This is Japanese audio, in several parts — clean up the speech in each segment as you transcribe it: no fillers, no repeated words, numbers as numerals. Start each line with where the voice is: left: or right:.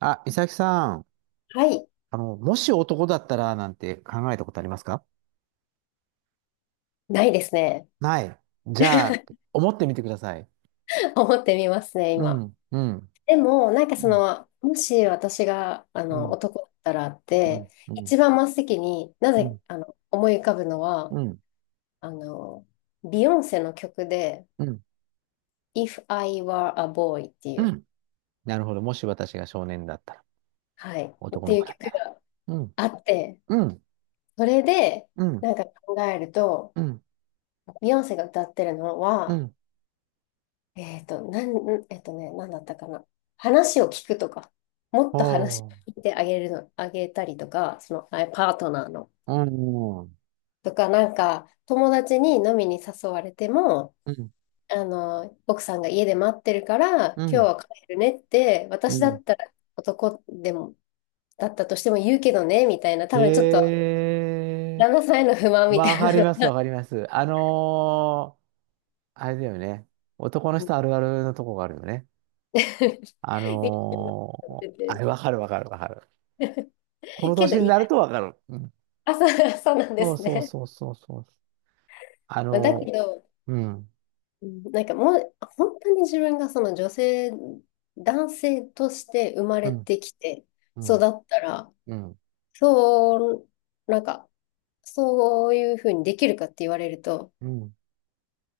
right: あ、美咲さん、
left: はい、
right: もし男だったらなんて考えたことありますか？
left: ないですね。
right: ない。じゃあ、思ってみてください。
left: 思ってみますね、
right: う
left: 今。
right: ん、うん、
left: でも、なんかそ
right: うん、
left: の、もし私が、
right: うん、
left: 男だったらっ
right: う
left: て、
right: ん、うん、
left: 一番真っ先にな
right: う
left: ぜ、
right: ん、
left: 思い浮かぶのは、
right: うん、
left: あの、ビヨンセの曲で、
right: うん。
left: If I Were a Boy ってい
right: う
left: う、
right: ん、なるほど。もし私が少年だったら、
left: はい、っ
right: 男
left: て
right: の
left: いう
right: 子だった
left: 曲
right: ら。
left: が
right: うん、
left: あって、
right: うん、
left: それで、
right: うん、
left: なんか考えると、
right: うん、
left: ビヨンセが歌ってるの
right: う
left: は、
right: ん。
left: えっと、なん、んえっとね、なんだったかな。話を聞くとか、もっ
right: お
left: と話聞
right: ー、
left: いてあげるの、あげたりとか、その、パートナーの。
right: うん、う
left: とか、なんか、友達に飲みに誘われても、
right: ん、
left: 奥さんが家で待ってるから、
right: う
left: 今日
right: ん、
left: は帰るねって、
right: う
left: 私だ
right: ん。
left: ったら男でも、だったとしても言うけどね、みたいな、多分ちょっと、
right: え
left: 旦那さんへの不満
right: ー、
left: みた
right: わ
left: い
right: か
left: な
right: り
left: の
right: ます、
left: が
right: わかります。あれだよね。男の人あるあるのとこがあるよね。
left: 見て
right: あ
left: て
right: れ、わかるわかるわかる。この
left: け
right: 年
left: ど、
right: に
left: 意
right: なる
left: 外
right: とわかる。うん。
left: そうそうなんで
right: そう
left: す
right: そう
left: ね。
right: そうそうそう。あ
left: まあだけ
right: の
left: ど、
right: うん、
left: うんなんかもう、本当に自分がその女性、男性として生ま
right: う
left: れ
right: ん、
left: てきて
right: う
left: 育
right: ん、
left: ったら、
right: うん、
left: そう、なんか、そういうふうにできるかって言われると、
right: うん。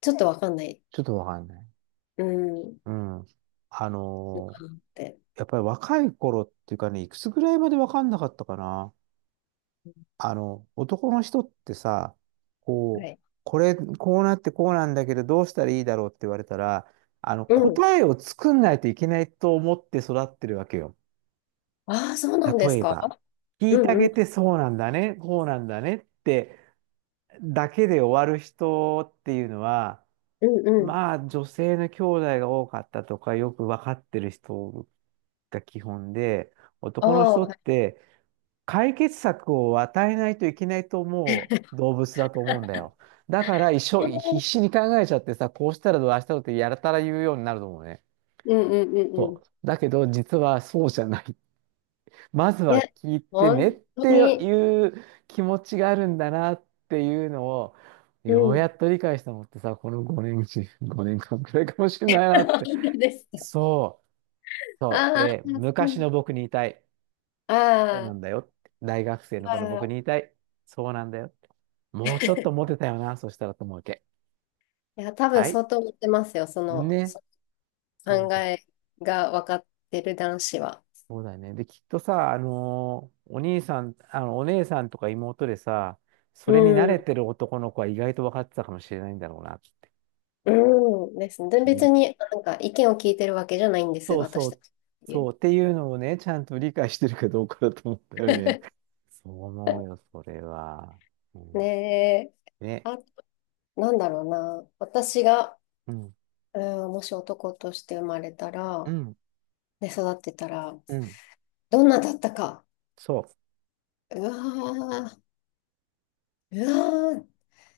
left: ちょっとわかんない。
right: ちょっとわかんない。
left: うん、っ
right: うん。あのー
left: て。
right: やっぱり若い頃っていうかね、いくつぐらいまでわかんなかったかな。男の人ってさ、
left: は
right: こう、
left: い。
right: こうなってこうなんだけど、どうしたらいいだろうって言われたら、
left: うん。
right: 答えを作んないといけないと思って育ってるわけよ。
left: ああ、そうなんで
right: 例
left: す
right: え
left: か。
right: ば、聞
left: う
right: いてあ
left: んう
right: げ
left: ん、
right: てそうなんだね、こうなんだねってだけで終わる人っていうのは、
left: うんうん。
right: まあ、女性の兄弟が多かったとか、よくわかってる人が基本で、
left: あ
right: 男の
left: あ、
right: 人
left: は
right: っ
left: い。
right: て、解決策を与えないといけないと思う動物だと思うんだよ。だから一生必死に考えちゃってさ、こうしたらどう、ああしたらどうってやたら言うようになると思うね。
left: うんうんうんう
right: そ
left: ん。
right: う。だけど実はそうじゃない。まず
left: い
right: は
left: や、
right: 聞いてねっ
left: 本当
right: て
left: に、
right: いう気持ちがあるんだなっていうのを、
left: う
right: ようや
left: ん。
right: っと理解したのってさ、この5年、5年間くらいかもしれないなっ て。
left: いいです。
right: そう。そう。
left: ああ、
right: で、
left: そ
right: 昔
left: う。
right: の僕に言いたい。
left: あ
right: そうな
left: あ。
right: んだよって。大学生のこの僕に
left: あ
right: 言
left: あ
right: いたい。そうなんだよ。もうちょっとモテたよな、そしたらと思うわけ。
left: いや、多分
right: はい。
left: 相当持ってますよ、その、
right: ね。そう
left: 考
right: で、
left: えが分かってる男子は。
right: そうだよね。で、きっとさ、お兄さん、お姉さんとか妹でさ、それに慣
left: う
right: れ
left: ん、
right: てる男の子は意外と分かってたかもしれないんだろうなって。
left: うんですね。で
right: ね。
left: 別になんか意見を聞いてるわけじゃないんです、
right: そうそ
left: 私た
right: う、
left: ちっていう。
right: そうっていうのをね、ちゃんと理解してるかどうかだと思ったよね。そう思うよ、それは。う
left: ね
right: ん、
left: え、
right: ね。
left: あ、なんだろうな。私が、
right: うん、
left: うん、もし男として生まれた
right: う
left: ら、
right: ん、
left: で、育ってたら、
right: うん。
left: どんなだったか。
right: そ
left: うわー、うわー、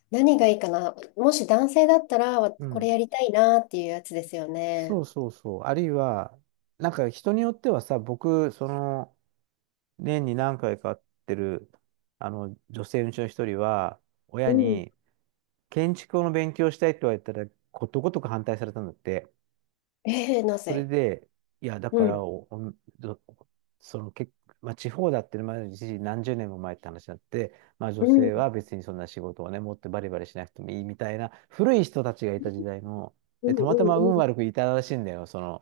left: 何がいいかな。もし男性だったら、
right: う。う
left: これ
right: ん。
left: やりたいなっていうやつですよ
right: そ
left: ね。
right: うそうそう。あるいは、なんか人によってはさ、僕、年に何回か会ってる、女性のうちの一人は、
left: う
right: 親
left: ん。
right: に、建築の勉強したいって言われたら、ことごとく反対されたんだって。
left: えー、な
right: それ
left: ぜ
right: で、いや、だ
left: う
right: から
left: ん、
right: お、おんどその、け、まあ、地方だってのもあるし、何十年も前って話になって、まあ、女
left: うん、う
right: 性
left: ん、
right: は別にそんな仕事をね、持ってバリバリしなくてもいいみたいな、古い人たちがいた時代の、
left: うん、
right: で、たまたま
left: う
right: 運
left: ん、
right: 悪くいたらしいんだよ、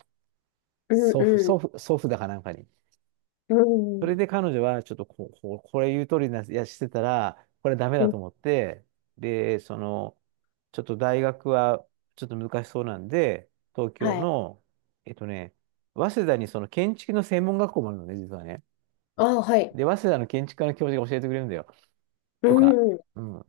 left: うん、
right: 祖父、
left: う
right: 祖
left: ん、
right: 父、祖父だかなんかに。
left: う
right: それ
left: ん
right: で彼女はちょっとこうこれ言う通りな、やしてたら、これダメ
left: う
right: だ
left: ん、
right: と思って、で、ちょっと大学はちょっと難しそうなんで、東京
left: はい。
right: の、えっとね、早稲田にその建築の専門学校もあるのね、実はね。
left: ああ、はい。
right: で、早稲田の建築科の教授が教えてくれるんだよ。
left: う
right: とか、
left: ん。
right: うん。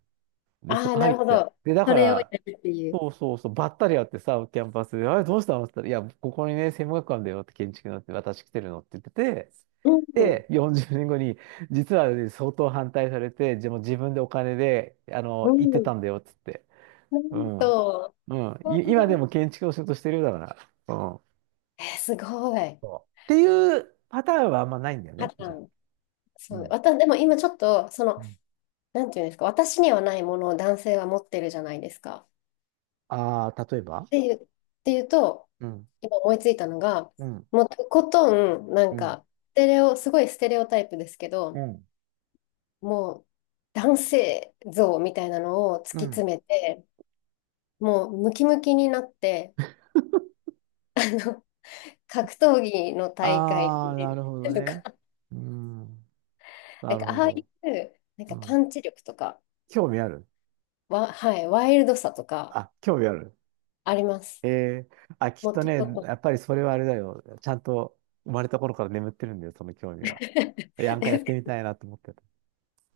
right: で、そ
left: ああ、
right: こ
left: な
right: 入
left: る
right: っ
left: ほ
right: て、
left: ど。
right: で、だ
left: そ
right: か
left: れをや
right: ら、
left: るっていう。
right: そうそうそう、ばったり会ってさ、キャンパスで、あれどうしたのって言ったら、いや、ここにね、専門学館だよって建築のって、私来てるのって言ってて、
left: うん、
right: で、40年後に、実はね、相当反対されて、でも自分でお金で、
left: う
right: 行って
left: ん。
right: たんだよって言って。
left: な
right: う
left: ん
right: ん。
left: と、
right: うん。
left: う
right: 今でも
left: ん
right: 建築の仕事してるようだから。うん。
left: えー、すごい。
right: そうっていうパターンはあんまないんだよ
left: パ
right: ね、
left: ター
right: じゃあ。
left: ン。
right: う
left: そう。
right: ん。
left: でも今ちょっと、その、なんていうんですか、私にはないものを男性は持ってるじゃないですか。
right: ああー、例えば、
left: っていうと、
right: うん。
left: 今思いついたのが、
right: うん。
left: もうとことん、なん
right: うん。
left: か、ステレオ、すごいステレオタイプですけ
right: う
left: ど、
right: ん。
left: もう男性像みたいなのを突
right: う
left: き詰
right: ん。
left: めて、もうムキムキになって、あの格闘技の大会
right: あ
left: に
right: あ、
left: 出
right: なる
left: る
right: ほど
left: とか、
right: ね。うん。
left: な
right: な
left: ん
right: る
left: か
right: ほ
left: ああ
right: ど。
left: いう、なん
right: う
left: かパ
right: ん。
left: ンチ力とか、
right: 興味ある。
left: はい、ワイルドさとか
right: 興味ある。
left: あります。
right: ええあ、きっ
left: もっ
right: と
left: と、
right: ね、
left: もっと
right: やっぱりそれはあれだよ。ちゃんと生まれた頃から眠ってるんだよ、その興味は。なんかやってみたいなと思ってた。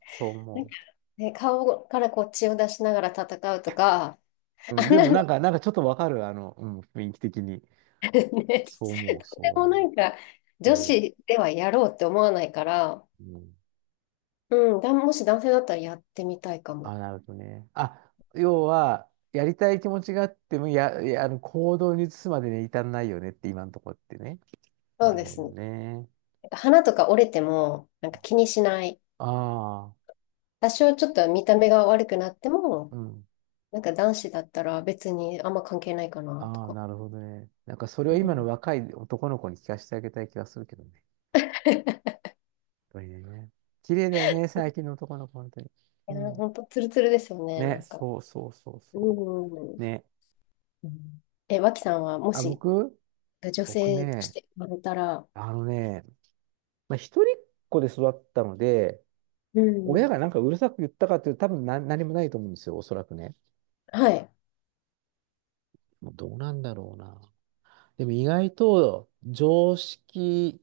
right: そう
left: なんか
right: 思
left: ね、顔からこう血を出しながら戦うとか、
right: う。うん、
left: あん
right: で
left: な
right: も
left: の
right: なんか、ちょっとわかる、うん、雰囲気的に。
left: ね、
right: そう思う、
left: と
right: そ
left: て
right: う
left: もな
right: 思
left: んか
right: う。い
left: 女
right: やいや。
left: 子ではやろうって思わないから、
right: うん。
left: うん、もし男性だったらやってみたいかも。
right: あ、なるほどね。あ、要は、やりたい気持ちがあっても、いや、行動に移すまでに至らないよねって、今のところってね。な
left: そう
right: る
left: で
right: ほ
left: す
right: ど
left: ね。
right: ね。
left: 花とか折れても、なんか気にしない。
right: ああ、
left: 多少ちょっと見た目が悪くなっても、
right: うん。
left: なんか男子だったら別にあんま関係ないかな、と
right: ああ、
left: か。
right: なるほどね。なんかそれ
left: う
right: を今
left: ん、
right: の
left: い
right: 若い男の子に聞かせてあげたい気がするけどね。やっぱね。綺麗だよね、最近の男の子、本当に。う
left: やー、
right: ん。
left: ほんとツルツルですよね、な
right: ね、
left: んか。
right: そうそうそう
left: う
right: そ
left: ん。
right: う。
left: う
right: ね。
left: ん脇さんはも
right: あ、
left: し女
right: 僕
left: 性とし
right: ね、
left: て生まれたら、
right: あのね、まあ、一人っ子で育ったので、
left: う
right: 親
left: ん。
right: がなんかうるさく言ったかっていうと多分な、何もないと思うんですよ、おそらくね。
left: はい。
right: もうどうなんだろうな。でも意外と常識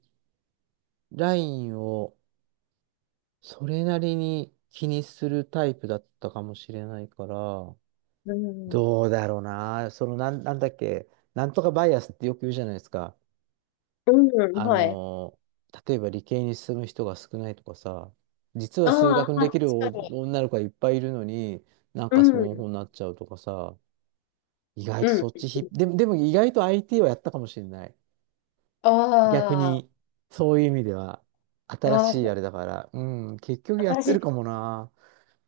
right: ラインをそれなりに気にするタイプだったかもしれないから、
left: うん
right: どうだろうな。なんだっけ、なんとかバイアスってよく言うじゃないですか。
left: うん、
right: あ
left: はい。
right: の例えば理系に進む人が少ないとかさ、実は
left: あ
right: 数学
left: あ、
right: にできる
left: 確
right: お
left: かに。
right: 女の子がいっぱいいるのに、なん
left: う
right: かその方
left: ん、
right: になっちゃうとかさ、意外と
left: う
right: そ
left: ん。
right: っちでも意外と IT はやったかもしれない。逆
left: あ
right: に、そういう意味では、新
left: あ、あ
right: しいあれだから、うん、結局
left: あ、
right: やっ
left: 新し
right: て
left: い
right: る
left: で
right: か
left: す。
right: もな。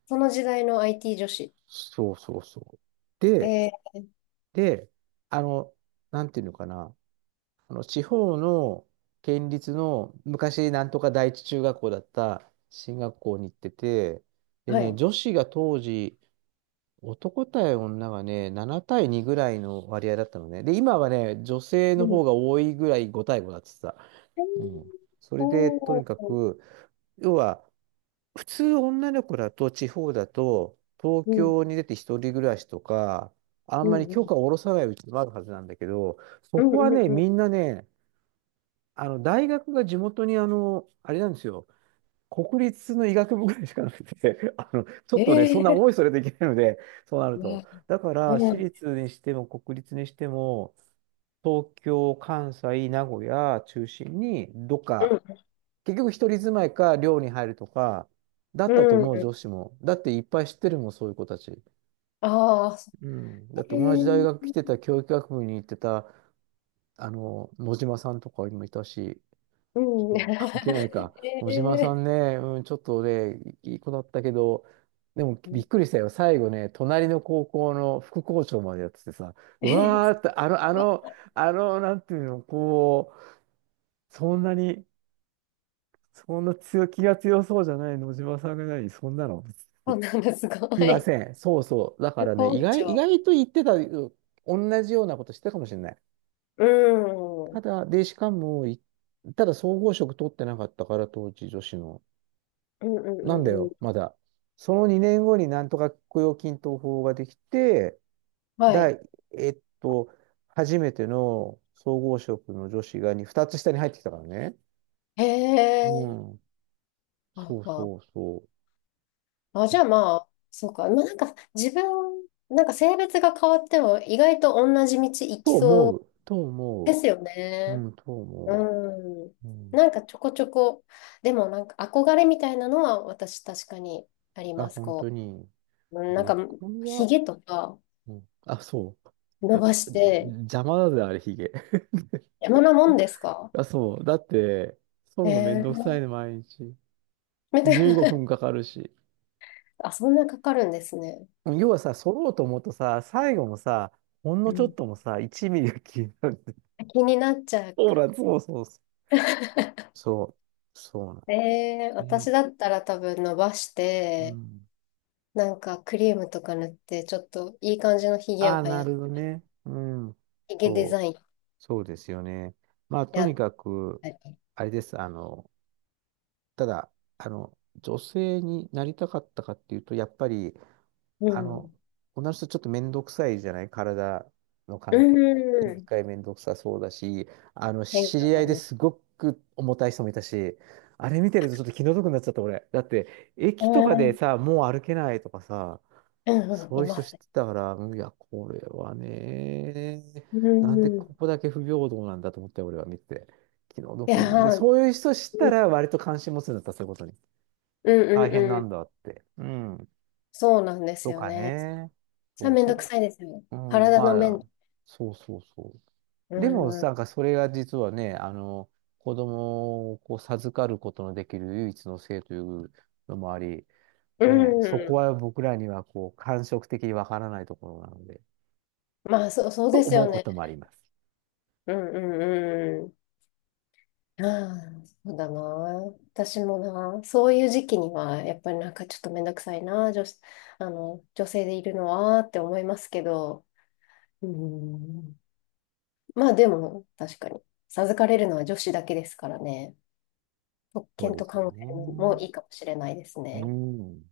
left: その時代の IT 女子。
right: そうそうそう。で、
left: え
right: で、あの、なんていうのかな、あの地方の県立の昔なんとか第一中学校だった進学校に行ってて、
left: ー、
right: で
left: は
right: ね、
left: い。
right: 女子が当時、男対女がね、7対2ぐらいの割合だったのね。で、今はね、女性
left: う
right: の
left: ん。
right: 方が多いぐらい5対5だってさ。
left: えー
right: うん。それで、と
left: お
right: にか
left: ー、
right: く、要は、普通女の子だと地方だと東
left: うん、
right: 京に出て一人暮らしとかあん
left: う
right: まり
left: ん、
right: 許可を下ろさないうちもあるはずなんだけど、そ
left: うん、う
right: こは
left: ん、う
right: ね、
left: ん。う
right: みんなね、あの大学が地元に、あのあれなんですよ、国立の医学部ぐらいしかなくて あの、ちょ
left: ん
right: っとね、そんな
left: ええ
right: 思いそれといけないので、そうなると
left: わ
right: だから
left: う
right: 私
left: ん、
right: 立にしても国立にしても東京関西名古屋中心にどっか、結局一人住まいか寮に入るとか、だ
left: う
right: ったと
left: ん、
right: 思う
left: うん。
right: 女子も。だっていっぱい知ってるもん、そういう子たち。
left: ああ、そ
right: うん。だって
left: れ、
right: 同じ大学
left: うん。
right: 来てた、教育学部に行ってた、野島さんとかにもいたし、そう関係ないか。野島さ
left: ええ
right: んね、うん、ちょっとね、いい子だったけど、でも
left: う
right: び
left: ん
right: っくりしたよ。最後ね、隣の高校の副校長までやっててさ、
left: え
right: う
left: ー、
right: わーって、
left: わ
right: なんていうの、こう、そんなにそんな強気が強そうじゃない野島さんが何そんなの
left: あなんかすご
right: いま
left: い。
right: せん。そうそう。だか
left: 副
right: らね、意
left: 校
right: 外、意
left: 長。
right: 外と言ってた、同じようなことしてたかもしれない。
left: うん、う
right: た
left: ん、
right: だ、で、しかも、ただ総合職取ってなかったから、当時女子の。
left: うん、う
right: なんだ
left: ん。うん
right: よ、まだ。その2年後になんとか雇用均等法ができて、
left: はい。
right: 第、えっと、初めての総合職の女子が2、二つ下に入ってきたからね。
left: へえ、
right: うん。
left: あ、
right: そう
left: あ、
right: そうそ
left: あ、じ
right: う。
left: ゃあまあ、そうか。まあ、なんか、自分、なんか性別が変わっても、意外と同じ道行き
right: と
left: そ
right: 思
left: う
right: う。と
left: で
right: 思
left: すよ
right: う。う
left: ね。
right: ん、と思
left: うん。
right: う。うん。
left: なんかちょこちょこ、でもなんか憧れみたいなのは私確かにあり
right: あ、
left: ます。
right: 本当
left: こ
right: に。
left: う、うんなん
right: 僕
left: かひ
right: は、
left: げとか
right: うん、あ、そう。
left: 伸ばして、
right: 邪魔だぜ、あれ、ヒゲ。
left: 山なもんですか
right: あ、そう。だって、剃るのめん
left: え
right: どくさ
left: ー、
right: いね、毎日。
left: み
right: 15分かかるし。
left: あ、そんなかかるんですね。
right: 要はさ、剃ろうと思うとさ、最後もさ、ほん
left: う
right: のちょ
left: ん。
right: っともさ、1ミリが消える。
left: 気になっちゃ う
right: ほ
left: か。
right: ら、そうそうそう。そう。そうなんです
left: えー、
right: ね。
left: 私だったら多分伸ばし
right: う
left: て、
right: ん。
left: なんかクリームとか塗って、ちょっといい感じのひげ
right: あ
left: を
right: あ、
left: は
right: な
left: や、
right: るほどね。うん。
left: ひげデ
right: そ
left: ザ
right: う。
left: イン
right: そうですよね。まあ、と
left: や
right: に
left: っ
right: かく、
left: たり。
right: あれです。ただ、女性になりたかったかっていうと、やっぱり、
left: う
right: あの、
left: ん。
right: 女の人ちょっと面倒くさいじゃない体の
left: う
right: 関係。一
left: ん。
right: 回面倒くさそうだし、
left: 変
right: 知
left: 化
right: り合
left: が
right: いで
left: ね
right: すごく重たい人もいたし、あれ見てるとちょっと気の毒になっちゃった俺。だって、
left: う
right: 駅とかで
left: ん
right: さ、もう歩けないとかさ、
left: うんうん
right: そうい
left: い
right: う
left: ま
right: 人
left: す
right: 知っ
left: ね。
right: てたから、いや、これはね、
left: う
right: なんで
left: ん。い
right: ここだけ不平等なんだと思って、俺は見て。気の
left: や
right: 毒に。で、そ
left: ー、
right: ういう人知ったら、割と関心持つんだった、そういうことに。
left: うん
right: 大
left: う
right: 変
left: ん
right: な
left: う
right: ん
left: ん。
right: だって。うん。
left: そうなんです
right: と
left: よ
right: か
left: ね。
right: ね。
left: さ、
right: そう、
left: めん
right: そ
left: どく
right: れ。
left: さいですよね。
right: うん、
left: 体の
right: ま
left: 面。
right: あ、そうそうそ
left: う
right: う。でも、な
left: ん。
right: んかそれが実はね、子供をこう授かることのできる唯一の性というのもあり、
left: う
right: ね、そこ
left: ん。
right: は僕らにはこう感触的にわからないところなので、
left: まあ、そう、そう
right: と
left: です
right: 思う
left: よ
right: こ
left: ね。
right: ともあります。
left: うんうんうん。ああ、そうだな。私もな。そういう時期には、やっぱりなんかちょっとめんどくさいな。女子、女性でいるのはって思いますけど。うん。まあ、でも、確かに。授かれるのは女子だけですからね。特
right: そう
left: 権
right: で
left: と
right: すよ
left: 考えるのも
right: ね。
left: いいかもしれないです
right: う
left: ね。
right: ん。